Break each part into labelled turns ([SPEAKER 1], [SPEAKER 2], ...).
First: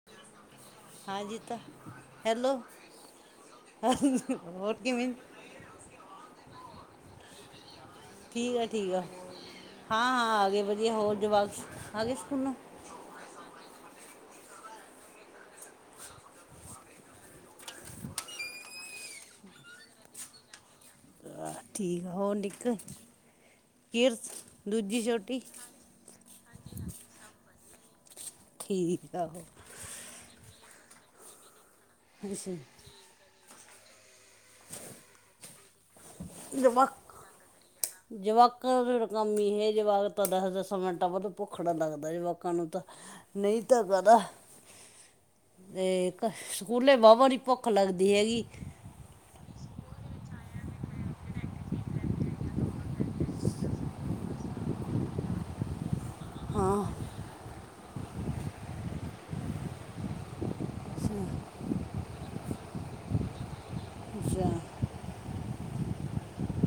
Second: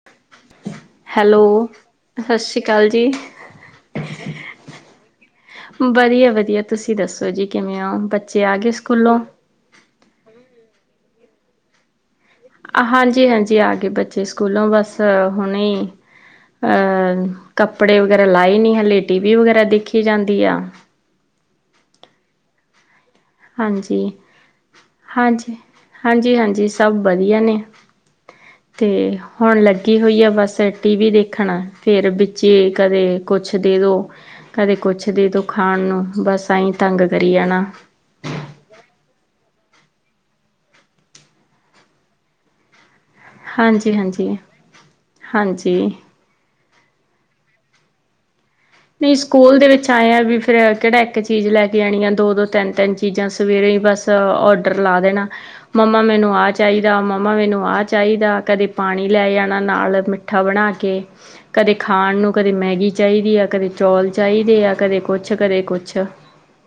[SPEAKER 1] [unintelligible]
[SPEAKER 2] ਹਾਂਜੀ ਤਾਂ
[SPEAKER 1] ਸਤਿ
[SPEAKER 2] ਹੈਲੋ
[SPEAKER 1] ਸ਼੍ਰੀ ਅਕਾਲ ਜੀ
[SPEAKER 2] ਹਾਂ ਹੋਰ ਕਿਵੇਂ
[SPEAKER 1] ਵਧੀਆ-ਵਧੀਆ, ਤੁਸੀਂ ਦੱਸੋ ਜੀ ਕਿਵੇਂ ਹੋ? ਬੱਚੇ
[SPEAKER 2] ਠੀਕ ਆ
[SPEAKER 1] ਗਏ
[SPEAKER 2] ਠੀਕ ਆ
[SPEAKER 1] ਸਕੂਲੋਂ
[SPEAKER 2] ਹਾਂ-ਹਾਂ ਆ ਗਏ, ਵਧੀਆ ਹੋਰ ਜਵਾਕ ਆ ਗਏ ਸਕੂਲੋਂ
[SPEAKER 1] ਹਾਂਜੀ-ਹਾਂਜੀ, ਆ ਗਏ ਬੱਚੇ ਸਕੂਲੋਂ ਬਸ ਹੁਣੇ ਅਹ ਕੱਪੜੇ ਵਗੈਰਾ ਲਾਏ ਨਹੀਂ ਹਾਲੇ ਟੀ ਵੀ ਵਗੈਰਾ ਦੇਖੀ ਜਾਂਦੀ ਆ
[SPEAKER 2] ਆਹ ਠੀਕ ਆ ਹੋਰ ਨਿੱਕਰ
[SPEAKER 1] ਹਾਂਜੀ
[SPEAKER 2] ਦੂਜੀ ਛੋਟੀ
[SPEAKER 1] ਹਾਂਜੀ-ਹਾਂਜੀ, ਸਭ ਵਧੀਆ ਨੇ ਤੇ
[SPEAKER 2] ਠੀਕ ਆ ਉਹ
[SPEAKER 1] ਹੁਣ ਲ ਹੋਈ ਆ ਬਸ ਟੀ ਵੀ ਦੇਖਣਾ ਫੇਰ
[SPEAKER 2] ਅੱਛਾ
[SPEAKER 1] ਵਿੱਚੇ ਕਦੇ ਕੁਛ ਦੇ ਦੋ ਕਦੇ ਕੁਛ ਦੇ ਦੋ ਖਾਣ ਨੂੰ ਬਸ ਏਂਈ
[SPEAKER 2] ਜਵਾਕ
[SPEAKER 1] ਤੰਗ ਕਰੀ ਜਾਣਾ
[SPEAKER 2] ਜਵਾਕਾਂ ਕੰਮੀ ਇਹ ਜਵਾਕ ਤਾਂ ਦਸ ਦਸਾਂ ਮਿੰਟਾਂ ਬਾਅਦ ਭੁੱਖੜ ਲੱਗਦਾ ਜਵਾਕਾਂ ਨੂੰ ਤਾਂ ਨਹੀਂ ਤਾਂ
[SPEAKER 1] ਹਾਂਜੀ
[SPEAKER 2] ਪਤਾ
[SPEAKER 1] ਹਾਂਜੀ ਹਾਂਜੀ
[SPEAKER 2] ਤੇ ਸਕੂਲੇ ਵਾਹ ਵਾਹ ਦੀ ਭੁੱਖ ਲੱਗਦੀ ਹੈਗੀ
[SPEAKER 1] ਨਹੀਂ ਸਕੂਲ ਦੇ ਵਿੱਚ ਆਇਆ ਵੀ ਫੇਰ ਕਿਹੜਾ ਇੱਕ ਚੀਜ਼ ਲੈ ਕੇ ਆਣੀ ਆ ਦੋ-ਦੋ ਤਿੰਨ-ਤਿੰਨ ਚੀਜ਼ਾਂ ਸਵੇਰੇ ਹੀ ਬਸ ਔਡਰ ਲਾ ਦੇਣਾ, ਮੰਮਾ ਮੈਨੂੰ ਆ ਚਾਹੀਦਾ
[SPEAKER 2] ਹਾਂ
[SPEAKER 1] ਮੰਮਾ ਮੈਨੂੰ ਆ ਚਾਹੀਦਾ, ਕਦੇ ਪਾਣੀ ਲੈ ਜਾਣਾ ਨਾਲ ਮਿੱਠਾ ਬਣਾ ਕੇ ਕਦੇ ਖਾਣ ਨੂੰ ਕਦੇ ਮੈਗੀ ਚਾਹੀਦੀ ਆ, ਕਦੇ ਚੌਲ
[SPEAKER 2] ਅੱਛਾ
[SPEAKER 1] ਚਾਹੀਦੇ ਆ ਕਦੇ ਕੁਛ ਕਦੇ ਕੁਛ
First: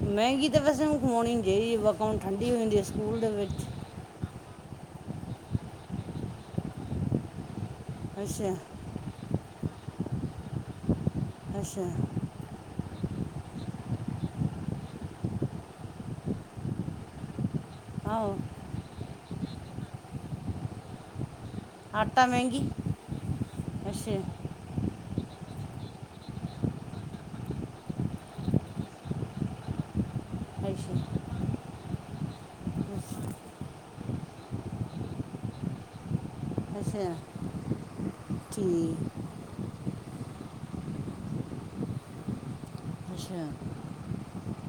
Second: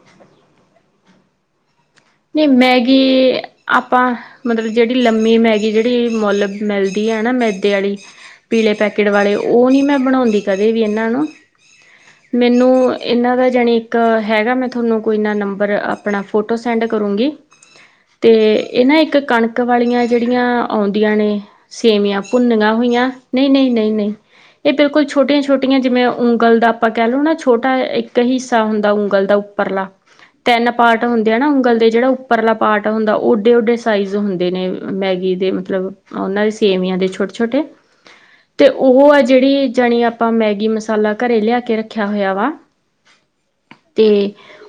[SPEAKER 2] ਮਹਿੰਗੀ ਤਾਂ ਵੈਸੇ ਕਮਾਉਣੀ ਨਹੀਂ ਚਾਹੀਦੀ ਵ ਹੁਣ
[SPEAKER 1] ਨਹੀਂ
[SPEAKER 2] ਠੰਡੀ ਹੋ ਜਾਂਦੀ ਹੈ
[SPEAKER 1] ਮੈਗੀ
[SPEAKER 2] ਸਕੂਲ ਦੇ ਵਿੱਚ
[SPEAKER 1] ਆਪਾਂ ਮਤਲਬ ਜਿਹੜੀ ਲੰਮੀ ਮੈਗੀ ਜਿਹੜੀ ਮੁੱਲ ਮਿਲਦੀ ਹੈ, ਨਾ ਮੈਦੇ ਵਾਲੀ
[SPEAKER 2] ਅੱਛਾ
[SPEAKER 1] ਪੀਲੇ ਪੈਕੇਟ ਵਾਲੇ ਉਹ ਨੀ ਮੈਂ ਬਣਾਉਂਦੀ ਕਦੇ ਵੀ ਇਹਨਾਂ ਨੂੰ
[SPEAKER 2] ਅੱਛਾ
[SPEAKER 1] ਮੈਨੂੰ ਇਹਨਾਂ ਦਾ ਜਾਣੀ ਇੱਕ ਹੈਗਾ, ਮੈਂ ਤੁਹਾਨੂੰ ਕੋਈ ਨਾ ਨੰਬਰ ਆਪਣਾ ਫੋਟੋ ਸੈਂਡ ਕਰੂੰਗੀ ਅਤੇ
[SPEAKER 2] ਆਹੋ
[SPEAKER 1] ਇਹ ਨਾ ਇੱਕ ਕਣਕ ਵਾਲੀਆਂ ਜਿਹੜੀਆਂ ਆਉਂਦੀਆਂ ਨੇ ਸੇਵੀਆਂ
[SPEAKER 2] ਆਟਾ ਮਹਿੰਗੀ
[SPEAKER 1] ਭੁੰਨਨ ਹੋਈਆਂ ਨਹੀਂ-ਨਹੀਂ, ਨਹੀਂ-ਨਹੀਂ
[SPEAKER 2] ਅੱਛਾ
[SPEAKER 1] ਇਹ ਬਿਲਕੁਲ ਛੋਟੀਆਂ-ਛੋਟੀਆਂ ਜਿਵੇਂ ਉਂਗਲ ਦਾ ਆਪਾਂ ਕਹਿ ਲਉ, ਨਾ ਛੋਟਾ ਇੱਕ ਹਿੱਸਾ ਹੁੰਦਾ ਉਂਗਲ ਦਾ ਲਾ ਤਿੰਨ
[SPEAKER 2] ਅੱਛਾ
[SPEAKER 1] ਪਾਰਟ ਹੁੰਦੇ ਨਾ ਉਂਗਲ ਦੇ ਜਿਹੜਾ ਉੱਪਰਲਾ ਪਾਾਰਟ ਹੁੰਦਾ, ਉਹ ਓਡੇ ਓਡੇ ਸਾਈਜ਼ ਹੁੰਦੇ ਨੇ, ਮੈਗੀ ਦੇ ਮਤਲਬ ਉਹਨਾਂ ਦੇ
[SPEAKER 2] ਅੱਛਾ,
[SPEAKER 1] ਸੀੇਵੀਆਂ ਦੇ
[SPEAKER 2] ਅੱਛਾ
[SPEAKER 1] ਛੋਟੇ -ਛੋਟੇ ਤੇ
[SPEAKER 2] ਠੀਕ
[SPEAKER 1] ਉਹ ਅ ਜਿਹੜੀ ਜਾਣੀ ਆਪਾਂ ਮੈਗੀ ਮਸਾਲਾ ਘਰੇ ਲਿਆ ਕੇ ਰੱਖਿਆ ਹੋਇਆ ਵਾ
[SPEAKER 2] ਅੱਛਾ
[SPEAKER 1] ਤੇ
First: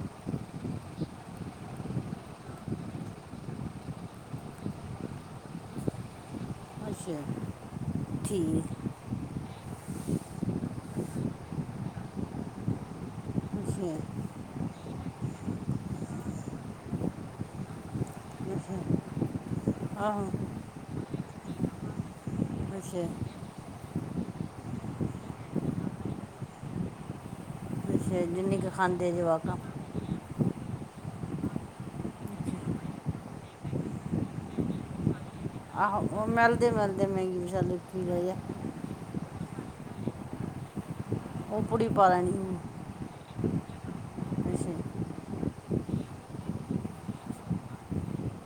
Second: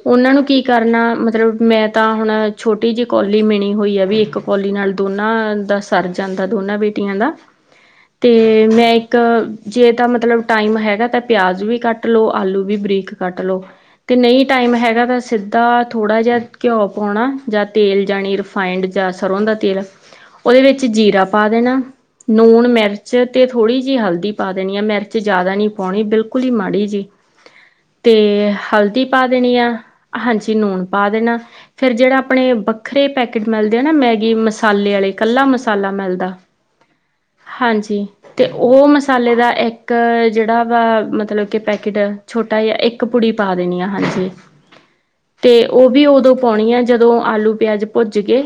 [SPEAKER 1] ਉਹਨਾਂ ਨੂੰ ਕੀ ਕਰਨਾ ਮਤਲਬ, ਮੈਂ ਤਾਂ ਹੁਣ ਛੋਟੀ ਜਿਹੀ ਕੋੌਲੀ ਮਿਣੀ ਹੋਈ ਆ ਵੀ ਇੱਕ ਕੋੌਲੀ ਨਾਲ ਦੋਨਾਂ ਦਾ ਸਰ ਜਾਂਦਾ ਦੋਨਾਂ ਬੇਟੀਆਂ
[SPEAKER 2] ਅੱਛਾ
[SPEAKER 1] ਦਾ ਤੇ
[SPEAKER 2] ਠੀਕ
[SPEAKER 1] ਮੈਂ ਇੱਕ ਜੇ ਤਾਂ ਮਤਲਬ ਟਾਈਮ ਹੈਗਾ, ਤਾਂ ਪਿਆਜ ਵੀ ਕੱਟ ਲੋ, ਆਲੂ ਵੀ ਬਰੀਕ ਕੱਟ ਲਓ
[SPEAKER 2] ਅੱਛਾ
[SPEAKER 1] ਅਤੇ ਨਹੀਂ ਟਾਈਮ ਹੈਗਾ ਤਾਂ ਸਿੱਧਾ ਥੋੜ੍ਹਾ ਜਿਹਾ ਘਿਓ ਪਾਉਣਾ ਜਾਂ ਤੇਲ ਜਾਣੀ ਰਿਫਾਇੰਡ ਜਾਂ ਸਰ੍ਹੋਂ ਦਾ ਤੇਲ
[SPEAKER 2] ਆਹ
[SPEAKER 1] ਉਹਦੇ ਵਿੱਚ ਜੀਰਾ ਪਾ ਦੇਣਾ ਨੂਣ
[SPEAKER 2] ਅੱਛਾ
[SPEAKER 1] ਮਿਰਚ ਤੇ ਥੋੜ੍ਹੀ ਜਿਹੀ ਹਲਦੀ ਪਾ ਦੇਣੀ ਆ ਮਿਰਚ ਜ਼ਿਆਦਾ ਨੀ ਪਾਉਣੀ ਬਿਲਕੁਲ ਹੀ ਮਾੜੀ ਜੀ ਤੇ
[SPEAKER 2] ਅੱਛਾ ਜਿੰਨੀ ਕੁ
[SPEAKER 1] ਹਲਦੀ
[SPEAKER 2] ਖਾਂਦੇ
[SPEAKER 1] ਪਾ
[SPEAKER 2] ਜਵਾਕਾਂ
[SPEAKER 1] ਦੇਣੀ ਆ ਹਾਂਜੀ ਨੂਣ ਪਾ ਦੇਣਾ, ਫੇਰ ਜਿਹੜਾ ਆਪਣੇ ਵੱਖਰੇ ਪੈਕੇਟ ਮਿਲਦੇ ਆ ਨਾ ਮੈਗੀ ਮਸਾਲੇ ਵਾਲੇ ਇਕੱਲਾ ਮਸਾਲਾ
[SPEAKER 2] ਆਹੋ ਉਹ
[SPEAKER 1] ਮਿਲਦਾ,
[SPEAKER 2] ਮਿਲਦੇ ਮਿਲਦੇ ਮਹਿੰਗੀ ਮਸਾਲੇ ਪੀ
[SPEAKER 1] ਹਾਂਜੀ
[SPEAKER 2] ਲਈ ਆ
[SPEAKER 1] ਤੇ ਉਹ ਮਸਾਲੇ ਦਾ ਇੱਕ ਜਿਹੜਾ ਵਾ ਮਤਲਬ ਕਿ,
[SPEAKER 2] ਉਹ ਪੁੜੀ
[SPEAKER 1] ਪੈਕਟ
[SPEAKER 2] ਪਾ ਲੈਣੀ
[SPEAKER 1] ਛੋਟਾ ਜਿਹਾ ਇੱਕ ਪੁੜੀ ਪਾ ਦੇਣੀ ਆ ਹਾਂਜੀ
[SPEAKER 2] ਅੱਛਾ
[SPEAKER 1] ਤੇ ਉਹ ਵੀ ਉਦੋਂ ਪਾਉਣੀ ਆ ਜਦੋਂ ਆਲੂ ਪਿਆਜ ਭੁੱਜ ਕੇ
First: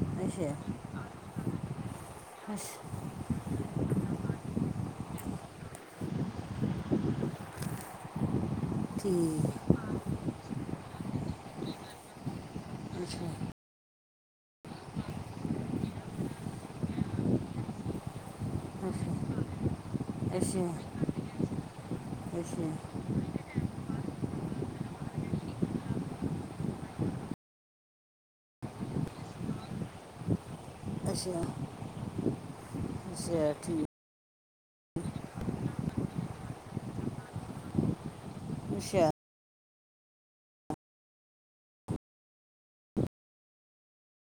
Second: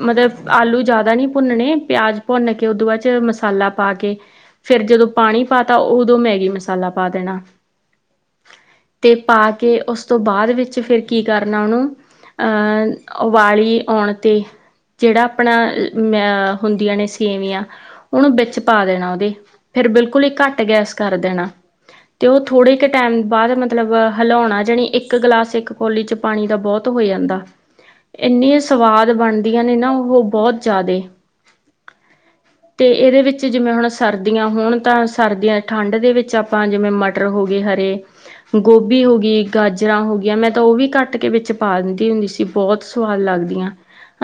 [SPEAKER 1] ਮਤਲਬ
[SPEAKER 2] ਅੱਛਾ
[SPEAKER 1] ਆਲੂ ਜਿਆਦਾ ਨਹੀਂ ਭੁੰਨਣੇ, ਪਿਆਜ ਭੁੰਨ, ਕੇ
[SPEAKER 2] ਅੱਛਾ
[SPEAKER 1] ਉਹਦੋਂ ਬਾਅਦ ਚ ਮਸਾਲਾ ਪਾ ਕੇ ਫਿਰ ਜਦੋਂ ਪਾਣੀ ਪਾ ਤਾ, ਉਦੋਂ ਮੈਗੀ ਮਸਾਲਾ ਪਾ ਦੇਣਾ ਤੇ
[SPEAKER 2] ਠੀਕ
[SPEAKER 1] ਪਾ ਕੇ ਉਸ ਤੋਂ ਬਾਅਦ ਵਿੱਚ ਫਿਰ ਕੀ ਕਰ ਨਾ ਨੂੰ ਅਹ
[SPEAKER 2] ਅੱਛਾ
[SPEAKER 1] ਵਾਲੀ ਆਉਣ ਤੇ ਜਿਹੜਾ ਆਪਣਾ ਅ ਹੁੰਦੀਆਂ ਨੇ ਸੇਵੀਆਂ ਉਹਨੂੰ ਵਿੱਚ ਪਾ
[SPEAKER 2] ਅੱਛਾ
[SPEAKER 1] ਦੇਣਾ ਉਹਦੇ, ਫੇਰ ਬਿਲਕੁਲ ਹੀ ਘੱਟ
[SPEAKER 2] ਅੱਛਾ
[SPEAKER 1] ਗੈਸ ਕਰ ਦੇਣਾ ਤੇ ਉਹ ਥੋੜ੍ਹੇ ਕੁ
[SPEAKER 2] ਅੱਛਾ
[SPEAKER 1] ਟਾਈਮ ਬਾਅਦ ਮਤਲਬ ਹਿਲਾਉਣਾ ਜਾਣੀ ਇੱਕ ਗਲਾਸ ਇੱਕ ਕੌਲੀ 'ਚ ਪਾਣੀ ਦਾ ਬਹੁਤ ਹੋ ਜਾਂਦਾ, ਇੰਨੇ ਸਵਾਦ ਬਣਦੀਆਂ ਨੇ ਨਾ ਉਹ ਬਹੁਤ ਜ਼ਿਆਦੇ
[SPEAKER 2] ਅੱਛਾ।
[SPEAKER 1] ਤੇ ਇਹਦੇ ਵਿੱਚ
[SPEAKER 2] ਅੱਛਾ
[SPEAKER 1] ਜਿਵੇਂ ਹੁਣ
[SPEAKER 2] ਠੀਕ
[SPEAKER 1] ਸਰਦੀਆਂ ਹੋਣ ਤਾਂ, ਸਰਦੀਆਂ ਠੰਢ ਦੇ ਵਿੱਚ ਆਪਾਂ ਜਿਵੇਂ, ਮਟਰ ਹੋ ਗਏ ਹਰੇ ਗੋਭੀ
[SPEAKER 2] ਅੱਛਾ
[SPEAKER 1] ਹੋ ਗਈ, ਗਾਜਰਾਂ ਹੋ ਗਈਆਂ, ਮੈਂ ਤਾਂ ਉਹ ਵੀ ਕੱਟ ਕੇ ਵਿੱਚ ਪਾ ਦਿੰਦੀ ਹੁੰਦੀ ਸੀ, ਬਹੁਤ ਸਵਾਦ ਲੱਗਦੀਆਂ।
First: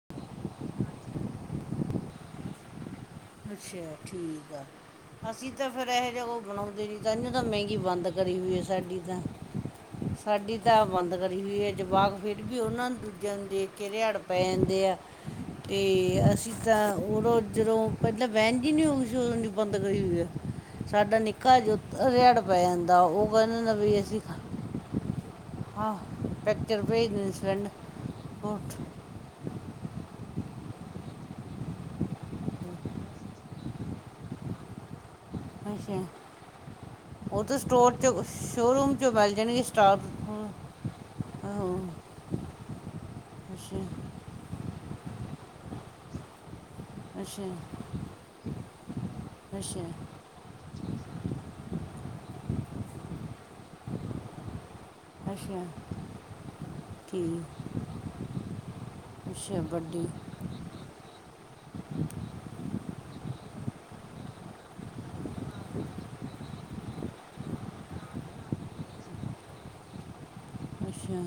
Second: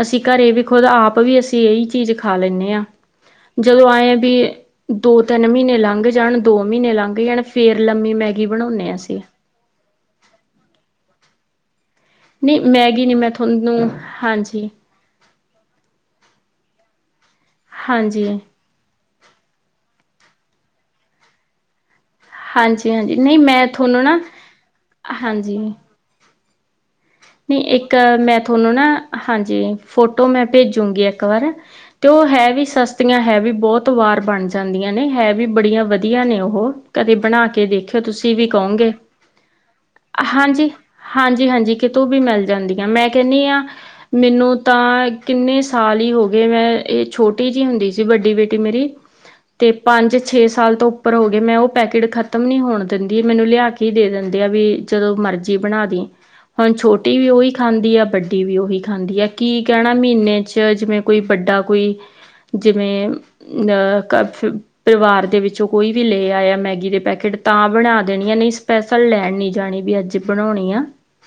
[SPEAKER 1] ਅਸੀਂ ਘਰੇ ਵੀ ਖੁਦ ਆਪ ਵੀ ਅਸੀਂ ਇਹੀ ਚੀਜ਼ ਖਾ ਲੈਂਣੇ ਹਾਂ। ਜਦੋਂ
[SPEAKER 2] ਅੱਛਾ
[SPEAKER 1] ਆਏ ਵੀ
[SPEAKER 2] ਠੀਕ ਆ
[SPEAKER 1] ਦੋ, ਤਿੰਨ
[SPEAKER 2] ਅਸੀਂ ਤਾਂ
[SPEAKER 1] ਮਹੀਨੇ
[SPEAKER 2] ਫਿਰ
[SPEAKER 1] ਲੰਘ
[SPEAKER 2] ਇਹੋ ਜਿਹਾ
[SPEAKER 1] ਜਾਣ
[SPEAKER 2] ਕੋਈ
[SPEAKER 1] ਦੋ
[SPEAKER 2] ਬਣਾਉਂਦੇ
[SPEAKER 1] ਮਹੀਨੇ
[SPEAKER 2] ਨਹੀਂ ਤਾਂ
[SPEAKER 1] ਲੰਘ
[SPEAKER 2] ਇਹਨੂੰ
[SPEAKER 1] ਜਾਣ
[SPEAKER 2] ਤਾਂ ਮਹਿੰਗੀ
[SPEAKER 1] ਫੇਰ,
[SPEAKER 2] ਬੰਦ
[SPEAKER 1] ਲੰਮੀ
[SPEAKER 2] ਕਰੀ
[SPEAKER 1] ਮੈਗੀ
[SPEAKER 2] ਹੋਈ ਹੈ
[SPEAKER 1] ਬਣਾਉਂਦੇ ਹਾ
[SPEAKER 2] ਸਾਡੀ ਤਾਂ
[SPEAKER 1] ਅਸੀਂ
[SPEAKER 2] ਸਾਡੀ ਤਾਂ ਬੰਦ ਕਰੀ ਹੋਈ ਆ ਜਵਾਕ ਫਿਰ ਵੀ
[SPEAKER 1] ਨਹੀਂ
[SPEAKER 2] ਉਹਨਾਂ ਨੂੰ
[SPEAKER 1] ਮੈਗੀ ਨਹੀਂ ਮੈਂ
[SPEAKER 2] ਦੂਜਿਆਂ ਨੂੰ ਦੇਖ
[SPEAKER 1] ਤੁਹਾਨੂੰ
[SPEAKER 2] ਕੇ ਰਿਹਾੜ ਪੈ
[SPEAKER 1] ਹਾਂਜੀ
[SPEAKER 2] ਜਾਂਦੇ ਆ ਤੇ ਅਸੀਂ ਤਾਂ ਉਰੋਂ ਜਦੋ
[SPEAKER 1] ਹਾਂਜੀ
[SPEAKER 2] [unintelligible] ਬੰਦ ਕਰੀ ਹੋਈ ਆ ਸਾਡਾ ਨਿੱਕਾ ਰਿਹਾੜ ਪੈ
[SPEAKER 1] ਹਾਂਜੀ
[SPEAKER 2] ਜਾਂਦਾ
[SPEAKER 1] ਹਾਂਜੀ
[SPEAKER 2] ਉਹ
[SPEAKER 1] ਨਹੀਂ ਮੈਂ
[SPEAKER 2] ਕਹਿੰਦਾ ਵੀ
[SPEAKER 1] ਤੁਹਾਨੂੰ ਨਾ
[SPEAKER 2] ਅਸੀ
[SPEAKER 1] ਹਾਂਜੀ।
[SPEAKER 2] ਹਾ ਪਿਚਰ ਭੇਜ ਦਿੰਦੀ।
[SPEAKER 1] ਨਹੀਂ ਇੱਕ ਮੈਂ ਤੁਹਾਨੂੰ ਨਾ ਹਾਂਜੀ ਫੋਟੋ ਮੈਂ ਭੇਜੂਗੀ ਇੱਕ ਵਾਰ। ਤੇ ਉਹ ਹੈ ਵੀ ਸਸਤੀਆਂ ਹੈ ਵੀ ਬਹੁਤ ਵਾਰ ਬਣ ਜਾਂਦੀਆਂ ਨੇ ਹੈ ਵੀ ਬੜੀਆਂ
[SPEAKER 2] ਅੱਛਾ
[SPEAKER 1] ਵਧੀਆ ਨੇ ਉਹ ਕਦੇ
[SPEAKER 2] ਉਹ
[SPEAKER 1] ਬਣਾ
[SPEAKER 2] ਤਾਂ
[SPEAKER 1] ਕੇ
[SPEAKER 2] ਸਟੋਰ
[SPEAKER 1] ਦੇਖਿਓ
[SPEAKER 2] ਚ
[SPEAKER 1] ਤੁਸੀਂ ਵੀ ਕਹੋਗੇ।
[SPEAKER 2] ਸ਼ੋਰੂਮ ਚ
[SPEAKER 1] ਹਾਂਜੀ
[SPEAKER 2] [unintelligible]
[SPEAKER 1] ਹਾਂਜੀ
[SPEAKER 2] ਆਹੋ
[SPEAKER 1] ਹਾਂਜੀ ਕਿਤੋਂ ਵੀ ਮਿਲ ਜਾਂਦੀਆਂ ਮੈਂ ਕਹਿੰਦੀ ਹਾਂ।
[SPEAKER 2] ਅੱਛਾ
[SPEAKER 1] ਮੈਨੂੰ ਤਾਂ ਕਿੰਨੇ ਸਾਲ ਹੀ ਹੋ ਗਏ ਮੈਂ ਇਹ
[SPEAKER 2] ਅੱਛਾ
[SPEAKER 1] ਛੋਟੀ ਜਿਹੀ ਹੁੰਦੀ ਸੀ ਵੱਡੀ ਬੇਟੀ ਮੇਰੀ ਤੇ
[SPEAKER 2] ਅੱਛਾ
[SPEAKER 1] ਪੰਜ ਛੇ ਸਾਲ ਤੋਂ ਉੱਪਰ ਹੋ ਗਏ ਮੈਂ ਉਹ ਪੈਕੇਟ ਖਤਮ ਨੀ ਹੋਣ ਦਿੰਦੀ ਮੈਨੂੰ ਲਿਆ ਕੇ ਹੀ ਦੇ ਦਿੰਦੇ ਆ ਵੀ ਜਦੋਂ ਮਰਜ਼ੀ
[SPEAKER 2] ਅੱਛਾ
[SPEAKER 1] ਬਣਾ ਦੀ। ਹੁਣ ਛੋਟੀ ਵੀ ਉਹੀ
[SPEAKER 2] ਠੀਕ
[SPEAKER 1] ਖਾਂਦੀ ਆ ਵੱਡੀ ਵੀ ਉਹੀ ਖਾਂਦੀ ਆ ਕੀ
[SPEAKER 2] ਅੱਛਾ
[SPEAKER 1] ਕਹਿਣਾ
[SPEAKER 2] ਵੱਡੀ
[SPEAKER 1] ਮਹੀਨੇ ਚ ਜਿਵੇਂ ਕੋਈ ਵੱਡਾ ਕੋਈ ਜਿਵੇਂ ਅ ਪਰਿਵਾਰ ਦੇ ਵਿੱਚੋਂ ਕੋਈ ਵੀ ਲੈ ਆਇਆ ਮੈਗੀ ਦੇ ਪੈਕੇਟ ਤਾਂ ਬਣਾ ਦੇਣੀ ਆ ਨਹੀਂ ਸਪੈਸੀਫਿਕ ਲੈਣ ਨੀ ਜਾਣੀ ਵੀ ਅੱਜ ਬਣਾਉਣੀ ਆ।
[SPEAKER 2] ਅੱਛਾ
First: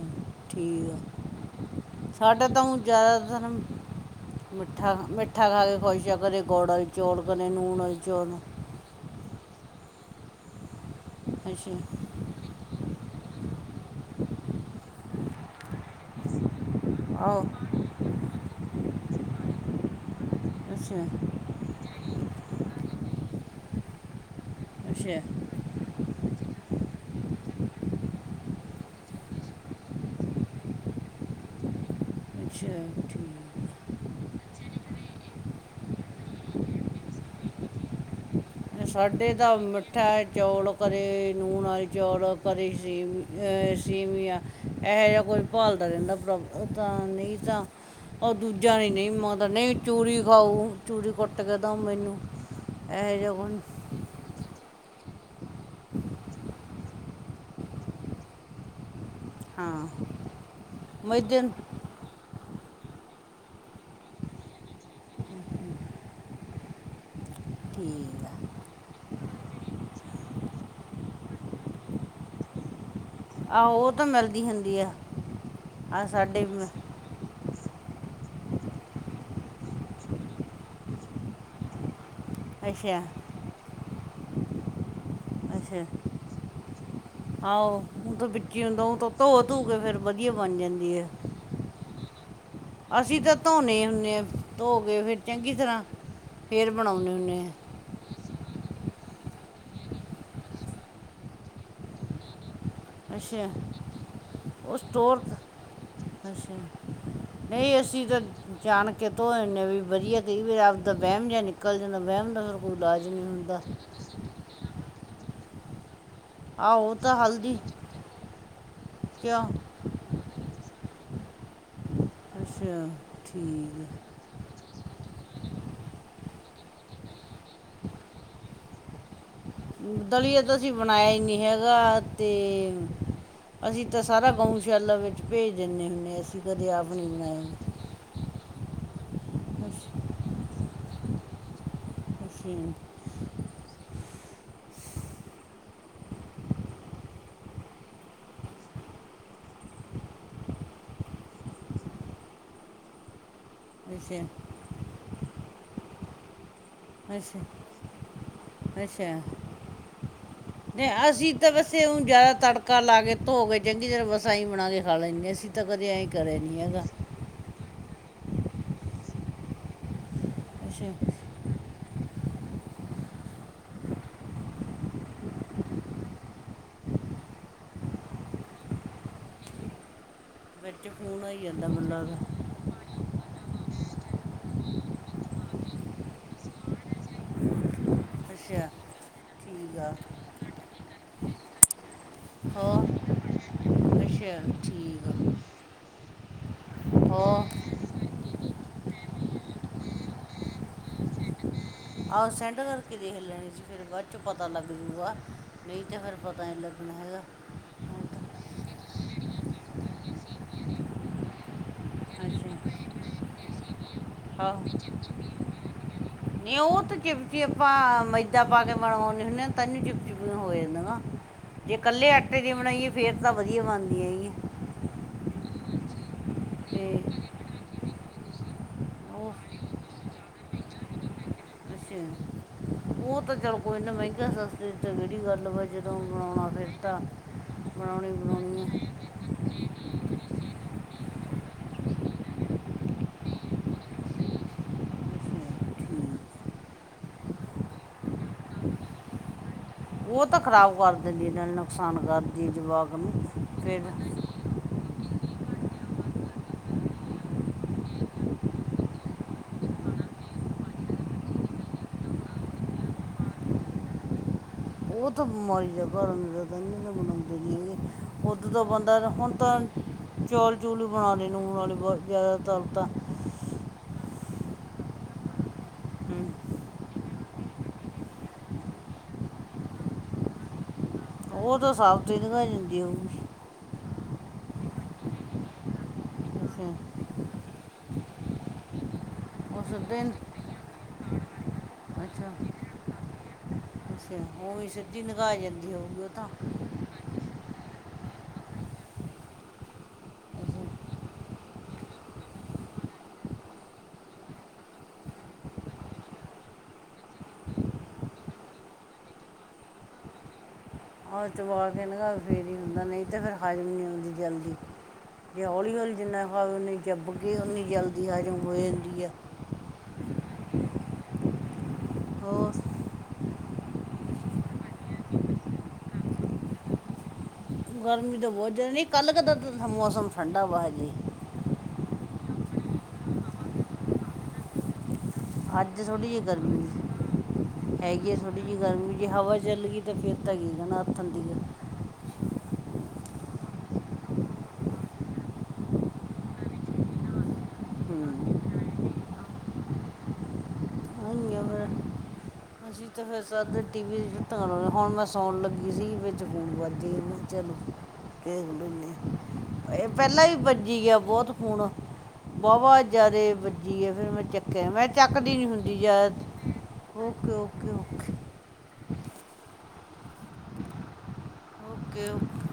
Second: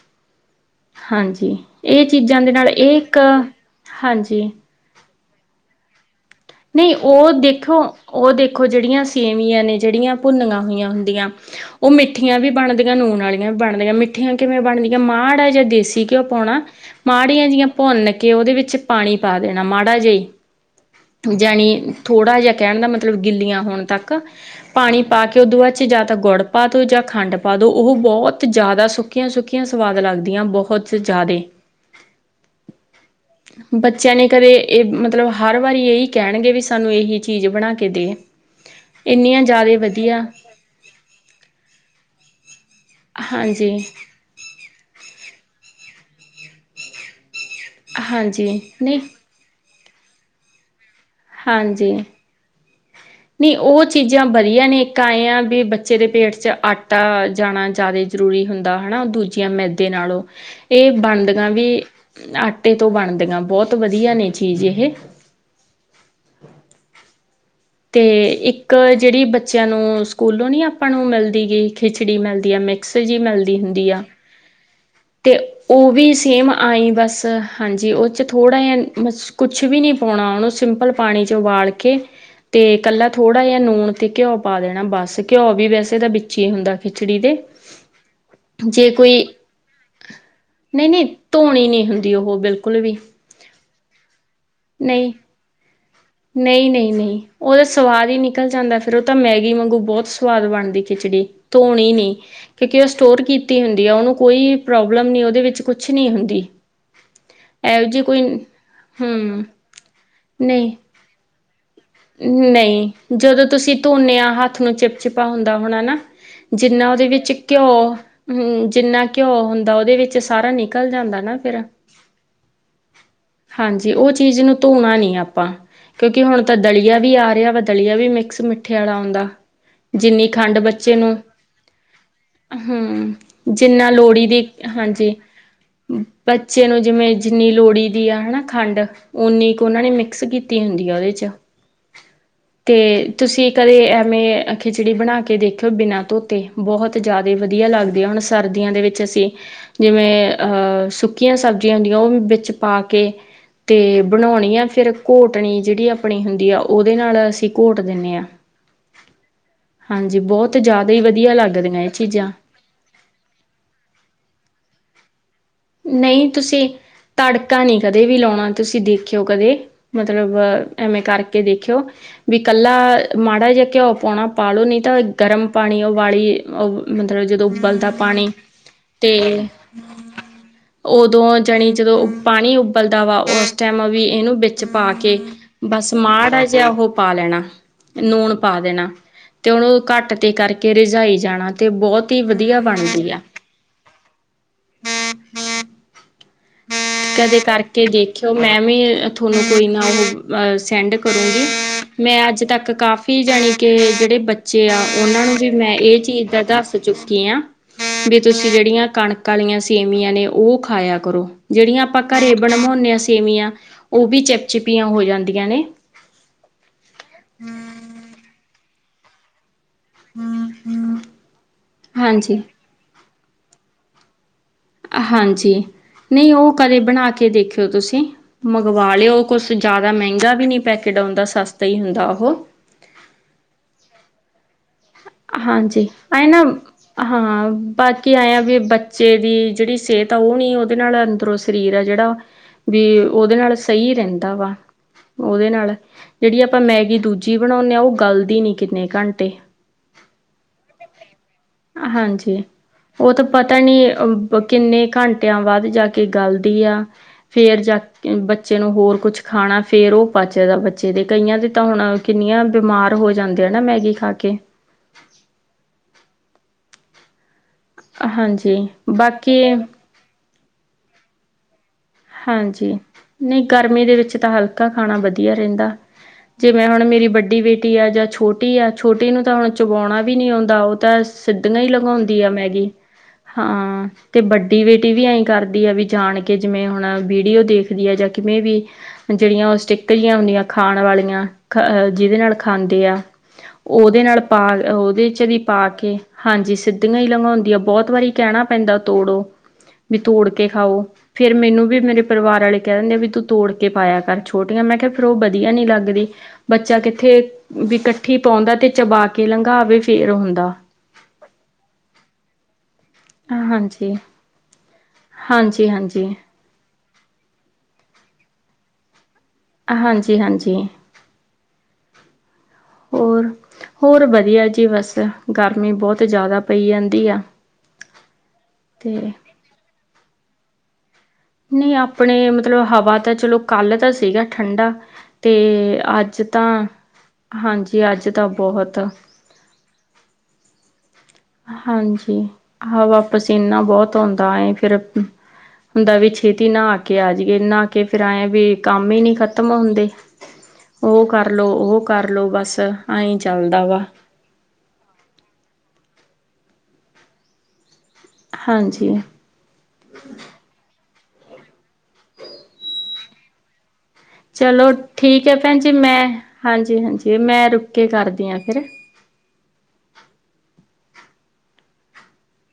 [SPEAKER 2] ਠੀਕ। ਆ
[SPEAKER 1] ਹਾਂਜੀ ਇਹ ਚੀਜ਼ਾਂ
[SPEAKER 2] ਸਾਡਾ
[SPEAKER 1] ਦੇ
[SPEAKER 2] ਤਾਂ
[SPEAKER 1] ਨਾਲ
[SPEAKER 2] ਊਂ
[SPEAKER 1] ਇਹ ਇੱਕ
[SPEAKER 2] ਜ਼ਿਆਦਾਤਰ
[SPEAKER 1] ਹਾਂਜੀ।
[SPEAKER 2] ਮਿੱਠਾ ਮਿੱਠਾ ਖਾ ਕੇ ਖੁਸ਼ ਆ ਕਦੇ ਗੁੜ ਵਾਲੀ
[SPEAKER 1] ਨਹੀਂ
[SPEAKER 2] ਚੌਲ
[SPEAKER 1] ਉਹ
[SPEAKER 2] ਕਦੇ ਨੂਣ
[SPEAKER 1] ਦੇਖੋ
[SPEAKER 2] ਵਾਲੇ
[SPEAKER 1] ਉਹ
[SPEAKER 2] ਚੌਲ।
[SPEAKER 1] ਦੇਖੋ ਜਿਹੜੀਆਂ ਸੇਵੀਆਂ ਨੇ ਜਿਹੜੀਆਂ ਭੁੰਨ ਹੋਈਆਂ ਹੁੰਦੀਆਂ ਉਹ
[SPEAKER 2] ਅੱਛਾ
[SPEAKER 1] ਮਿੱਠੀਆਂ ਵੀ ਬਣਦੀਆਂ ਨੂਣ ਵਾਲੀ ਵੀ ਬਣਦੀਆਂ ਮਿੱਠੀਆਂ ਕਿਵੇਂ ਬਣਦੀਆਂ ਮਾੜਾ ਜਾਂ ਦੇਸੀ ਘਿਓ ਪਾਉਣਾ
[SPEAKER 2] ਆਓ
[SPEAKER 1] ਮਾੜੀਆਂ ਜਿਹੀ ਭੁੰਨ ਕੇ ਉਹਦੇ ਵਿੱਚ ਪਾਣੀ ਪਾ ਦੇਣਾ ਮਾੜਾ ਜਿਹਾ ਹੀ
[SPEAKER 2] ਅੱਛਾ।
[SPEAKER 1] ਜਾਣੀ ਥੋੜ੍ਹਾ ਜਿਹਾ, ਕਹਿਣ ਦਾ ਮਤਲਬ ਗਿੱਲੀਆਂ ਹੋਣ ਤੱਕ, ਪਾਣੀ
[SPEAKER 2] ਅੱਛਾ
[SPEAKER 1] ਪਾ ਕੇ ਉਹ ਦੂ ਬਾਅਦ ਜਾਂ ਤਾਂ ਗੁੜ ਪਾ ਦਉ ਜਾਂ ਖੰਡ ਪਾ ਦੋ ਉਹ ਬਹੁਤ ਜ਼ਿਆਦਾ ਸੁੱਕੀਆਂ- ਸੁੱਕੀਆਂ ਸਵਾਦ ਲੱਗਦੀਆਂ ਬਹੁਤ ਜਿਆਦੇ।
[SPEAKER 2] ਅੱਛਾ ਠੀਕ
[SPEAKER 1] ਬੱਚਿਆਂ ਨੇ ਕਦੇ, ਇਹ ਮਤਲਬ ਹਰ ਵਾਰੀ ਇਹੀ ਕਹਿਣਗੇ ਵੀ ਸਾਨੂੰ ਇਹੀ ਚੀਜ਼ ਬਣਾ ਕੇ ਦਿਓ
[SPEAKER 2] ਸਾਡੇ ਤਾਂ ਮਿੱਠਾ ਹੈ ਚੌਲ ਕਦੇ ਲੂਣ ਵਾਲੇ ਚੌਲ ਕਦੇ ਸੇਮੀ
[SPEAKER 1] ਹਾਂਜੀ
[SPEAKER 2] ਸੇਵੀਆਂ ਇਹੋ ਜਿਹਾ ਕੋਈ ਭਾਲਦਾ ਰਹਿੰਦਾ ਤਾਂ ਨਹੀਂ ਉਹ ਦੂਜਾ ਨ ਨਹੀਂ ਮਤਤਾ ਨਹੀਂ ਚੂਰੀ ਖਾਓ ਚੂਰੀੱਟ ਟਕਦ
[SPEAKER 1] ਹਾਂਜੀ
[SPEAKER 2] ਮੈਨੂੰ ਇਹੋ ਜਿਹਾ
[SPEAKER 1] ਨਹੀਂ
[SPEAKER 2] ਹਣ
[SPEAKER 1] ਉਹ ਚੀਜ਼ਾਂ ਵਧੀਆ ਨੇ ਇੱਕਾਂਏ ਆ ਵੀ ਬੱਚੇ ਦੇ ਪੇਟ ਚ ਆਟਾ ਜਾਣਾ ਜ਼ਿਆਦਾ ਜ਼ਰੂਰੀ ਹੁੰਦਾ ਹਨਾ ਦੂਜੀਆਂ ਮੈਦੇ
[SPEAKER 2] ਹਾਂ
[SPEAKER 1] ਨਾਲੋਂ ਇਹ ਬਣਦਆਂ
[SPEAKER 2] ਮੈਦਨ
[SPEAKER 1] ਵੀ ਆਟੇ ਤੋਂ ਬਣਦੀਆਂ ਬਹੁਤ ਵਧੀਆ ਨੇ ਚੀਜ਼ ਇਹ ਅਤੇ
[SPEAKER 2] ਠੀਕ
[SPEAKER 1] ਇੱਕ ਜਿਹੜੀ ਬੱਚਿਆਂ ਨੂੰ ਸਕੂਲੋਂ ਨਹੀਂ ਆਪਾਂ ਨੂੰ ਮਿਲਦੀ ਗਈ ਖਿਚੜੀ ਮਿਲਦੀ ਹੈ ਮ ਜਿ ਮਿਲਦੀ
[SPEAKER 2] ਆਹੋ
[SPEAKER 1] ਹੁੰਦੀ
[SPEAKER 2] ਉਹ
[SPEAKER 1] ਆ
[SPEAKER 2] ਤਾਂ ਮਿਲਦੀ ਹੁੰਦੀ ਆ
[SPEAKER 1] ਤੇ ਉਹ
[SPEAKER 2] ਆ
[SPEAKER 1] ਵੀ
[SPEAKER 2] ਸਾਡੇ
[SPEAKER 1] ਸੇਮ
[SPEAKER 2] ਮ-
[SPEAKER 1] ਆਈ ਬਸ ਹਾਂਜੀ ਉਹ 'ਚ ਥੋੜ੍ਹਾ ਜਿਹਾ ਮ ਕੁਛ ਵੀ ਨਹੀਂ ਪਾਉਣਾ ਉਹਨੂੰ ਸਿੰਪਲ ਪਾਣੀ 'ਚ ਉਬਾਲ ਕੇ ਤੇ
[SPEAKER 2] ਅੱਛਾ
[SPEAKER 1] ਇਕੱਲਾ ਥੋੜ੍ਹਾ ਜਿਹਾ ਨੂਣ ਤੇ ਘਿਓ ਪਾ ਦੇਣਾ ਬਸ ਘਿਓ ਵੀ
[SPEAKER 2] ਅੱਛਾ
[SPEAKER 1] ਵੈਸੇ ਤਾਂ ਵਿੱਚ ਹੀ ਹੁੰਦਾ ਖਿਚੜੀ ਦੇ
[SPEAKER 2] ਆਓ ਉਹ ਤਾਂ ਵਿੱਚੀ ਹੁੰਦਾ
[SPEAKER 1] ਜੇ
[SPEAKER 2] ਉਹ ਤਾਂ
[SPEAKER 1] ਕੋਈ
[SPEAKER 2] ਧੋ ਧੂ ਕੇ ਫਿਰ ਵਧੀਆ ਬਣ
[SPEAKER 1] ਨਹੀਂ
[SPEAKER 2] ਜਾਂਦੀ
[SPEAKER 1] ਨਹੀਂ
[SPEAKER 2] ਆ
[SPEAKER 1] ਧੋਣੀ ਨਹੀਂ ਹੁੰਦੀ ਉਹ ਬਿਲਕੁਲ ਵੀ
[SPEAKER 2] ਧੋਣੇ ਹੁੰਦੇ ਆ ਧੋ ਕੇ
[SPEAKER 1] ਨਹੀਂ
[SPEAKER 2] ਫੇਿਰ ਚੰਗੀ ਤਰ੍ਹਾਂ
[SPEAKER 1] ਨਹੀਂ
[SPEAKER 2] ਫੇਰ
[SPEAKER 1] ਨਹੀਂ
[SPEAKER 2] ਬਣਾਉਨੇ
[SPEAKER 1] ਨਹੀਂ
[SPEAKER 2] ਹੁੰਨੇ
[SPEAKER 1] ਉਹਦੇ
[SPEAKER 2] ਆ
[SPEAKER 1] ਸਵਾਦ ਹੀ ਨਿਕਲ ਜਾਂਦਾ ਫੇਿਰ ਉਹ ਤਾਂ ਮੈਗੀ ਵਾਂਗੂ ਬਹੁਤ ਸਵਾਦ ਬਣਦੀ ਖਿਚੜੀ ਧੋਣੀ ਨੀ ਕਿਉਂਕਿ ਉਹ ਸਟੋਰ
[SPEAKER 2] ਅੱਛਾ
[SPEAKER 1] ਕੀਤੀ ਹੁੰਦੀ ਆ ਉਹਨੂੰ ਕੋਈ
[SPEAKER 2] ਉਹ
[SPEAKER 1] ਪ੍ਰੋਬਲਮ
[SPEAKER 2] ਸਟੋਰ
[SPEAKER 1] ਨਹੀਂ ਉਹਦੇ ਵਿੱਚ ਕੁਛ ਨਹੀਂ ਹੁੰਦੀ
[SPEAKER 2] ਅੱਛਾ ਨਹੀਂ
[SPEAKER 1] ਇਹੋ ਜਿਹੀ
[SPEAKER 2] ਅਸੀਂ ਤਾਂ
[SPEAKER 1] ਕੋਈ
[SPEAKER 2] ਜਾਣ ਕੇ ਧੋ
[SPEAKER 1] ਹੂੰ
[SPEAKER 2] ਜਾਂੇ ਵੀ ਵਧੀਆ ਕਈ ਵੀ
[SPEAKER 1] ਨਹੀਂ,
[SPEAKER 2] ਰੱ ਦਾ ਬਹਿਮ ਜਾ ਨ ਨਿਕਲ਼ ਜਾਂਦਾ [unintelligible] ਕੋਈ ਇਲਾਜ
[SPEAKER 1] ਨਹੀਂ ਜਦੋਂ
[SPEAKER 2] ਹੁੰਦਾ
[SPEAKER 1] ਤੁਸੀਂ ਧੋਨੇ ਆ ਹੱਥ ਨੂੰ ਚਿਪ ਚਿਪਾ ਹੁੰਦਾ ਹੋਣਾਾ
[SPEAKER 2] ਆਹ
[SPEAKER 1] ਜਿੰਨਾ
[SPEAKER 2] ਉਹ
[SPEAKER 1] ਉਹਦੇ
[SPEAKER 2] ਤਾਂ
[SPEAKER 1] ਵਿੱਚ
[SPEAKER 2] ਹਲਦੀ
[SPEAKER 1] ਘਿਓ ਹਮ ਜਿੰਨਾ
[SPEAKER 2] ਕਿਆ
[SPEAKER 1] ਘਿਓ ਹੁੰਦਾ ਉਹਦੇ ਵਿੱਚ ਸਾਰਾ ਨਿਕਲ ਜਾਂਦਾ ਨਾ ਫਿਰ
[SPEAKER 2] ਅੱਛਾ ਠੀਕ
[SPEAKER 1] ਹਾਂਜੀ, ਉਹ ਚੀਜ਼ ਨੂੰ ਧੋਣਾ ਨੀ ਆਪਾਂ ਕਿਉਂਕਿ ਹੁਣ ਤਾਂ ਦਲੀਆ ਵੀ ਆ ਰਿਹਾ ਵਾ ਦਲੀਆ ਵੀ ਮਿਕਸ ਮਿੱਠੇ ਵਾਲਾ ਆਉਦਾ
[SPEAKER 2] ਹੈ।
[SPEAKER 1] ਜਿਨੀ
[SPEAKER 2] ਦਲੀਆ ਤਾਂ
[SPEAKER 1] ਖੰਡ
[SPEAKER 2] ਅਸੀਂ
[SPEAKER 1] ਬੱਚੇ
[SPEAKER 2] ਬਣਾਇਆ
[SPEAKER 1] ਨੂੰ
[SPEAKER 2] ਹੀ ਨਹੀਂ ਹੈਗਾ ਤੇ
[SPEAKER 1] ਹਮ
[SPEAKER 2] ਅਸੀਂ
[SPEAKER 1] ਜਿਨਾ
[SPEAKER 2] ਤਾਂ
[SPEAKER 1] ਲੋਹੜੀ
[SPEAKER 2] ਸਾਰਾ
[SPEAKER 1] ਦੀ
[SPEAKER 2] ਗਊਸ਼ਾਲਾ
[SPEAKER 1] ਹਾਂਜੀ
[SPEAKER 2] ਵਿੱਚ ਭੇਜ ਦਿੰਨੇ ਹੁੰਨੇ ਆ, ਅਸੀਂ
[SPEAKER 1] ਬੱਚੇ
[SPEAKER 2] ਕਦੇ
[SPEAKER 1] ਨੂੰ
[SPEAKER 2] ਆਪ ਨਹੀਂ
[SPEAKER 1] ਜਿਵੇ
[SPEAKER 2] ਬਣਾਇਆ
[SPEAKER 1] ਜਿਨੀ ਲੋਹੜੀ ਦੀ ਆ ਹਨਾ ਖੰਡ ਉਨੀ ਕੁ ਉਹਨਾਂ ਨੇ
[SPEAKER 2] ਅੱਛਾ
[SPEAKER 1] ਮਿਕਸ ਕੀਤੀ ਹੁਦੀ ਆ ਉਹਦੇ 'ਚ-
[SPEAKER 2] ਅੱਛਾ
[SPEAKER 1] ਅਤੇ- ਤੁਸੀ ਕਦੇ ਐਵੇਂ ਖਿਚੜੀ ਬਣਾ ਕੇ ਦੇਖਿਓ ਬਿਨਾ ਧੋਤੇ ਬਹੁਤ ਜ਼ਿਆਦਾ ਵਧੀਆ ਲੱਗਦੇ ਆ ਹੁਣ ਸਰਦੀਆਂ ਦੇ ਵਿਚ ਅਸੀ- ਜਿਵੇ ਸੁੱਕੀਆਂ ਸਬਜ਼ੀਆਂ ਹੁਦੀਆਂ ਉਹ ਵਿਚ ਪਾ ਕੇ ਤੇ ਬਣਾਉਣੀ ਆ ਫਿਰ ਘੋਟਣੀ ਜਿਹੜੀ ਆਪਣੀ ਹੁਦੀ ਆ ਉਹਦੇ ਨਾਲ ਅਸੀ ਘੋਟ ਦਿਦੇ ਹਾਂ
[SPEAKER 2] ਅਛਾ-
[SPEAKER 1] ਹਾਂਜੀ ਬਹੁਤ ਜ਼ਿਆਦਾ ਹੀ ਵਧੀਆ ਲਗਦੇ ਨੇ ਇਹ ਚੀਜਾ
[SPEAKER 2] ਕਲ ਆ ਕੇ ਧੋ ਕੇ ਚੰਗੀ ਤਰ ਬਸਾਈ ਬਣਾ ਕੇ ਖਾ ਲੈਦੇ ਹ ਸੀ।
[SPEAKER 1] ਨਹੀ ਤੁਸੀ ਤੜਕਾ ਨਹੀ ਕਦੇ ਵੀ ਲਾਉਣਾ ਤੁਸੀ ਦੇਖਿਓ ਕਦੇ ਮਤਲਬ
[SPEAKER 2] ਅੱਛਾ
[SPEAKER 1] ਐਵੇਂ ਕਰਕੇ ਦੇਖਿਓ ਵੀ ਇਕਲਾ ਮਾੜਾ ਜਿ ਕੇ ਉਹ ਪਾਉਣਾ ਪਾਲੋ ਨੀ ਤਾਂ ਗਰਮ ਪਾਣੀ ਉਹ ਵਾਲੀ ਉਹ ਮਤਲਬ ਜਦੋਂ ਉਬਲਦਾ ਪਾਣੀ ਅਤੇ
[SPEAKER 2] ਵਿੱਚ ਫੋਨ ਆਈ
[SPEAKER 1] ਉਦੋਂ
[SPEAKER 2] ਜਾਂਦਾ
[SPEAKER 1] ਜਾਣੀ
[SPEAKER 2] ਮੈਨੂੰ
[SPEAKER 1] ਜਦੋਂ
[SPEAKER 2] ਲੱਗਦਾ
[SPEAKER 1] ਪਾਣੀ- ਉਬਲਦਾ ਵਾ ਉਸ ਟਾਈਮ ਵੀ ਇਹਨੂੰ ਵਿਚ ਪਾ ਕੇ ਬਸ ਮਾੜ ਆ ਜਿਹਾ ਉਹ ਪਾ ਲੈਣਾ ਨੂਣ ਪਾ
[SPEAKER 2] ਅੱਛਾ
[SPEAKER 1] ਦੇਣਾ- ਤੇ
[SPEAKER 2] ਠੀਕ
[SPEAKER 1] ਉਹਨੂੰ
[SPEAKER 2] ਆ
[SPEAKER 1] ਘੱਟ ਤੇ ਕਰਕੇ ਰਝਾਈ ਜਾਣਾ ਤੇ ਬਹੁਤ ਹੀ ਵਧੀਆ ਬਣਦੀ ਆ
[SPEAKER 2] ਖਿਆਲ ੀ [unintelligible] ਹੋ
[SPEAKER 1] ਕਦੇ ਕਰਕੇ ਦੇਖਿਓ ਮੈਂ ਵੀ ਤੁਹਾਨੂੰ ਕੋਈ ਨਾ ਉਹ ਸੈਂਡ ਕਰੂਗੀ ਮੈਂ
[SPEAKER 2] ਆਹ
[SPEAKER 1] ਅੱਜ
[SPEAKER 2] ਸੈਂਡ
[SPEAKER 1] ਤੱਕ
[SPEAKER 2] ਕਰਕੇ ਦੇਖ
[SPEAKER 1] ਕਾਫ਼ੀ
[SPEAKER 2] ਲੈਣੀ
[SPEAKER 1] ਜਾਣੀ
[SPEAKER 2] ਸੀ
[SPEAKER 1] ਕਿ
[SPEAKER 2] ਫਿਰ ਬਾਅਦ ਚ
[SPEAKER 1] ਜਿਹੜੇ
[SPEAKER 2] ਪਤਾ ਲੱਗ
[SPEAKER 1] ਬੱਚੇ ਆ
[SPEAKER 2] ਜੂਗਾ
[SPEAKER 1] ਉਹਨਾਂ ਨੂੰ ਵੀ ਮੈਂ
[SPEAKER 2] ਨਹੀਂ ਤੇ
[SPEAKER 1] ਇਹ
[SPEAKER 2] ਫਿਰ
[SPEAKER 1] ਚੀਜ਼ ਦਾ
[SPEAKER 2] ਪਤਾ ਨਹੀਂ
[SPEAKER 1] ਦੱਸ
[SPEAKER 2] ਲੱਗਣਾ ਹੈਗਾ
[SPEAKER 1] ਚੁੱਕੀ ਆ ਵੀ ਤੁਸੀਂ ਜਿਹੜੀਆਂ ਕਣਕ ਵਾਲੀਆਂ ਸੇਵੀਆਂ ਨੇ ਉਹ ਖਾਇਆ ਕਰੋ। ਜਿਹੜੀਆਂ ਆਪਾਂ ਘਰੇ
[SPEAKER 2] ਅੱਛਾ
[SPEAKER 1] ਬਣਵਾਉਂਦੇ ਹਾਂ ਸੇਵੀਆਂ ਉਹ ਵੀ ਚਿਪ ਚਿਪੀਆਂ ਹੋ ਜਾਂਦੀਆਂ ਨੇ।
[SPEAKER 2] ਨਹੀ ਉਹ ਤੇ ਚਿਪ ਚਿਪਾਂ ਮੈਦਾ ਪਾ ਕੇ ਬਣਵਾਉਦੇ ਹੁਦੇ। ਤਾਂ ਹੀ ਚਿਪ ਚਿਪੀਆ ਹੋ ਜਾਂਦੀਆਂ ਨਾ ਜੇ ਕਲੇ ਆਟੇ
[SPEAKER 1] ਹਾਂਜੀ
[SPEAKER 2] ਦੀ ਬਣਾਈਏ ਫੇਰ ਤਾਂ ਵਧੀਆ ਬਣਦੀਆਂ।
[SPEAKER 1] ਹਾਂਜੀ, ਨਹੀ ਉਹ ਕਦੇ
[SPEAKER 2] ਤੇ
[SPEAKER 1] ਬਣਾ ਕੇ ਦੇਖਿਓ ਤੁਸੀ। ਮੰਗਵਾ ਲਿਓ
[SPEAKER 2] ਉਹ
[SPEAKER 1] ਕੁਛ ਜ਼ਿਆਦਾ ਮਹਿੰਗਾ ਵੀ ਨਹੀ ਪੈਕੇਟ ਆਉਦਾ। ਸਸਤਾ ਹੀ
[SPEAKER 2] ਅੱਛਾ
[SPEAKER 1] ਹੁੰਦਾ ਉਹ
[SPEAKER 2] ਉਹ ਤਾਂ ਚੱਲ ਕੋਈ ਨਾ ਮਹਿੰਗਾ ਸਸਤਾ।
[SPEAKER 1] ਹਾਂਜੀ ਇਹ ਨਾ।
[SPEAKER 2] ਫਿਰ ਤਾਂ
[SPEAKER 1] ਹਾਂ,
[SPEAKER 2] ਬਣਾਉਣੀ
[SPEAKER 1] ਬਾਕੀ ਆਏ ਆ ਵੀ
[SPEAKER 2] ਬਣਾਉਣੀ ਹੈ
[SPEAKER 1] ਬੱਚੇ ਦੀ ਜਿਹੜੀ ਸਿਹਤ। ਤਾਂ ਉਹ ਨੀ ਉਹਦੇ ਨਾਲ ਅੰਦਰੋ ਸਰੀਰ ਆ ਜਿਹੜਾ ਵੀ ਉਹਦੇ ਨਾਲ ਸਹੀ ਰਹਿਦਾ ਵਾ। ਉਹਦੇ ਨਾਲ ਜਿਹੜੀ ਆਪਾਂ ਮੈਗੀ ਦੂਜੀ ਬਣਾਉਦੇ ਹਾਂ ਉਹ ਗਲਦੀ ਨੀ ਕਿਨੇ ਘੰਟੇ।
[SPEAKER 2] ਉਹ ਤਾਂ ਖਰਾਬ ਕਰ ਦਿੰਦੀ ਨਾਲ ਨੁਕਸਾਨ
[SPEAKER 1] ਹਾਂਜੀ
[SPEAKER 2] ਕਰਦੀ ਜਵਾਕ ਨੂੰ ਫਿਰ।
[SPEAKER 1] ਕਿਨੇ ਘੰਟਿਆਂ ਬਾਦ ਜਾ ਕੇ ਗੱਲਦੀ ਆ। ਫੇਰ ਜਾ ਬੱਚੇ ਨੂੰ ਹੋਰ ਕੁਛ ਖਾਣਾ, ਫੇਰ ਉਹ ਪਚਦਾ ਬੱਚੇ ਦੇ ਕਈਆਂ ਦੇ ਤਾਂ ਹੁਣ। ਕਿਨੀਆਂ ਬਿਮਾਰ ਹੋ ਜਾਂਦੀ ਆ ਨਾ ਮੈਗੀ ਖਾ ਕੇ।
[SPEAKER 2] ਉਹ ਤਾਂ ਬਿਮਾਰੀ ਦਾ ਘਰ ਮੈਨੂੰ ਲੱਗਦਾ। ਉਦੋ
[SPEAKER 1] ਹਾਂਜੀ
[SPEAKER 2] ਤਾਂ ਬੰਦਾ ਹੁਣ
[SPEAKER 1] ਬਾਕੀ
[SPEAKER 2] ਤਾਂ ਚੌਲ ਚੂਲ ਹੀ ਬਣਾ ਲੈ ਲੂਣ ਵਾਲੇ ਬ।
[SPEAKER 1] ਹਾਂਜੀ, ਨਹੀ ਗਰਮੀ ਦੇ ਵਿਚ ਤਾਂ ਹਲਕਾ ਖਾਣਾ ਵਧੀਆ ਰਹਿਦਾ।
[SPEAKER 2] ਹਮ,
[SPEAKER 1] ਜਿਵੇਂ ਹੁਣ ਮੇਰੀ ਵਡੀ ਬੇਟੀ ਆ ਜਾਂ ਛੋਟੀ ਆ ਛੋਟੀ ਨੂੰ ਤਾਂ ਹੁਣ ਚਬਾਉਣਾ ਵੀ ਨਹੀ ਆਉਦਾ ਉਹ ਤਾਂ।
[SPEAKER 2] ਉਹ
[SPEAKER 1] ਸਿੱਧੀਆਂ ਹੀ
[SPEAKER 2] ਤਾਂ ਸਾਫ ਤੇ
[SPEAKER 1] ਲਗਾਉਦੀ ਆ
[SPEAKER 2] ਨਿਗਾਹ
[SPEAKER 1] ਮੈਗੀ।
[SPEAKER 2] ਜਾਂਦੀ ਹੋਊਗੀ
[SPEAKER 1] ਹਾਂ ਤੇ ਵਡੀ ਬੇਟੀ ਵੀ ਐ ਕਰਦੀ ਆ, ਵੀ ਜਾਣ ਕੇ ਜਿਵੇ।
[SPEAKER 2] ਅੱਛਾ
[SPEAKER 1] ਨਾਲ ਵੀਡੀਓ ਦੇਖਦੀ ਹੈ। ਜਾਂ ਕਿਵੇ ਵੀ ਜਿਹੜੀਆਂ ਉਹ ਸਟਿੱਕਾ
[SPEAKER 2] ਸਿੱਧੇ
[SPEAKER 1] ਜਿਹੀਆਂ
[SPEAKER 2] ਨ-
[SPEAKER 1] ਹੁੰਦੀਆਂ ਉਹ। ਖਾਣ ਵਾਲੀਆਂ ਜਿਹਦੇ
[SPEAKER 2] ਅੱਛਾ
[SPEAKER 1] ਨਾਲ ਖਾਂਦੇ ਆ। ਉਹਦੇ ਨਾਲ
[SPEAKER 2] ਅੱਛਾ
[SPEAKER 1] ਪਾ
[SPEAKER 2] ਉਹ ਵੀ ਸਿੱਧੀ
[SPEAKER 1] ਉਹਦੇ 'ਚ
[SPEAKER 2] ਨਿਗਾਹ
[SPEAKER 1] ਦੀ ਪਾ
[SPEAKER 2] ਜਾਂਦੀ
[SPEAKER 1] ਕੇ
[SPEAKER 2] ਹੋਊਗੀ ਉਹ ਤਾਂ
[SPEAKER 1] ਹਾਂਜੀ ਸਿੱ ਸਿੱਧੀਆਂ ਹੀ ਲੰਘਉਦੀਆਂ ਬਹੁਤ ਵਾਰੀ ਕਹਿਣਾ ਪੈਂਦਾ ਤੋੜੋ ਵੀ ਤੋੜ ਕੇ ਖਾਓ ਫੇਰ ਮੈਨੂੰ ਵੀ ਮੇਰੇ ਪਰਿਵਾਰ ਵਾਲੇ ਕਹਿ ਦਿੰਦੇ ਆ ਵੀ ਤੂੰ ਤੋੜ ਕੇ ਪਾਇਆ ਕਰ ਛੋਟੀਆਂ ਮੈ ਕਿਹਾ ਫਿਰ ਉਹ ਵਧੀਆ ਨੀ ਲੱਗਦੀਆ। ਬੱਚਾ ਕਿਥੇ ਵੀ ਇਕਠੀ ਪਾਉਦਾ ਤੇ ਚਬਾ ਕੇ ਲੰਗਾਵੇ ਫੇਰ ਹੁੰਦਾ।
[SPEAKER 2] ਆਹ ਚਵਾ ਕੇ ਲੰਘਾਦੇ ਨਹੀ ਫੇਰ ਨ ਹੁੰਦਾ ਨਹੀ ਤੇ ਫੇਰ ਹਾਜ਼ਮ ਨਹੀਂ
[SPEAKER 1] ਹਾਂਜੀ,
[SPEAKER 2] ਹੁੰਂਦੀ ਜਲਦੀ ਜੇ
[SPEAKER 1] ਹਾਂਜੀ,
[SPEAKER 2] ਹੌਲੀ ਹੌਲੀ
[SPEAKER 1] ਹਾਂਜੀ,
[SPEAKER 2] ਜਿੰਨਾ। ਆ ਚੱਬ ਕੇ ਉਨੀ ਜਲਦੀ ਹਜ਼ਮ ਹੋ ਜਾਂਦੀ ਆ।
[SPEAKER 1] ਹਾਂਜੀ ਹਾਂਜੀ।
[SPEAKER 2] ਹੋਰ?
[SPEAKER 1] ਹੋਰ ਹੋਰ ਵਧੀਆ ਜੀ ਬਸ। ਗਰਮੀ ਬਹੁਤ ਜ਼ਿਆਦਾ ਪਈ ਜਾਂਦੀ ਆ।
[SPEAKER 2] ਗਰਮੀ ਤਾਂ ਬਹੁਤ ਜਿਆਦਾ ਨਹੀਂ
[SPEAKER 1] ਤੇ
[SPEAKER 2] ਕੱਲ ਕ ਦਾ ਮੌਸਮ ਠੰਡਾ ਵਾ ਹਜੇ।
[SPEAKER 1] ਨਹੀਂ ਆਪਣੇ ਮਤਲਬ ਹਵਾ ਤਾਂ ਚਲੋ ਕੱਲ ਤਾਂ ਸੀਗਾ ਠੰਢਾ। ਅਤੇ
[SPEAKER 2] ਥੋੜੀ ਜਿਹੀ
[SPEAKER 1] ਅੱਜ ਤਾਂ
[SPEAKER 2] ਗਰਮੀ
[SPEAKER 1] ਹਾਂਜੀ ਅੱਜ
[SPEAKER 2] ਹੈਗੀ
[SPEAKER 1] ਤਾਂ
[SPEAKER 2] ਥੋੜੀ ਜਿਹੀ
[SPEAKER 1] ਬਹੁਤ ਆ।
[SPEAKER 2] ਗਰਮੀ ਜੇ ਹਵਾ ਚਲ ਗਈ। ਅਤੇ ਫਿਰ ਤਗੀ ਗ ਨਾੱਥ ਦੀ। [inaudible]
[SPEAKER 1] ਹਾਂਜੀ, ਹਵਾ ਪਸੀਨਾ ਬਹੁਤ ਆਉਂਦਾ ਆ ਫਿਰ। ਹੁੰਦਾ ਵੀ ਛੇਤੀ ਨਹਾ ਕੇ ਆ ਜਾਈਏ ਨਹਾ ਕੇ ਫੇਰ
[SPEAKER 2] ਹੂੰ
[SPEAKER 1] ਆਏ ਵੀ ਕੰਮ ਹੀ ਨੀ ਖ਼ਤਮ ਹੁੰਦੇ। ਉਹ
[SPEAKER 2] ਹਾਂਜੀ
[SPEAKER 1] ਕਰਲੋ
[SPEAKER 2] ਫਿਰ
[SPEAKER 1] ਉਹ ਕਰਲੋ ਬਸ
[SPEAKER 2] ਅਸੀਂ ਤਾਂ
[SPEAKER 1] ਏਂ
[SPEAKER 2] ਫਿਰ ਸਾਦੇ
[SPEAKER 1] ਚੱਲਦਾ ਵਾ।
[SPEAKER 2] ਟੀਵੀ ਹੁਣ ਮੈਂ ਸੌਣ ਲੱਗੀ ਸੀ ਵਿੱਚ ਹੁਣ ਬੱਤੀ ਚਲੀ ਗਈ। ਰੇਲ
[SPEAKER 1] ਹਾਂਜੀ।
[SPEAKER 2] ਗੱਡੀ। ਇਹ ਪਹਿਲਾਂ ਵੀ ਬੱਜੀ ਗਿਆ ਬਹੁਤ ਹੁਣ ਵਾਹਵਾ ਜਦੇ। ਠੀਕ ਆ ਫਿਰ ਮੈ।
[SPEAKER 1] ਚਲੋ ਠੀਕ ਹੈ ਭੈਣ ਜੀ, ਮੈਂ ਹਾਂਜੀ ਹਾਂਜੀ
[SPEAKER 2] ਓਕੇ
[SPEAKER 1] ਮੈਂ ਰੁਕੇ
[SPEAKER 2] ਓਕੇ
[SPEAKER 1] ਕੇ
[SPEAKER 2] ਓਕੇ
[SPEAKER 1] ਕਰਦੀ ਹਾਂ ਫਿਰ।
[SPEAKER 2] Okay okay.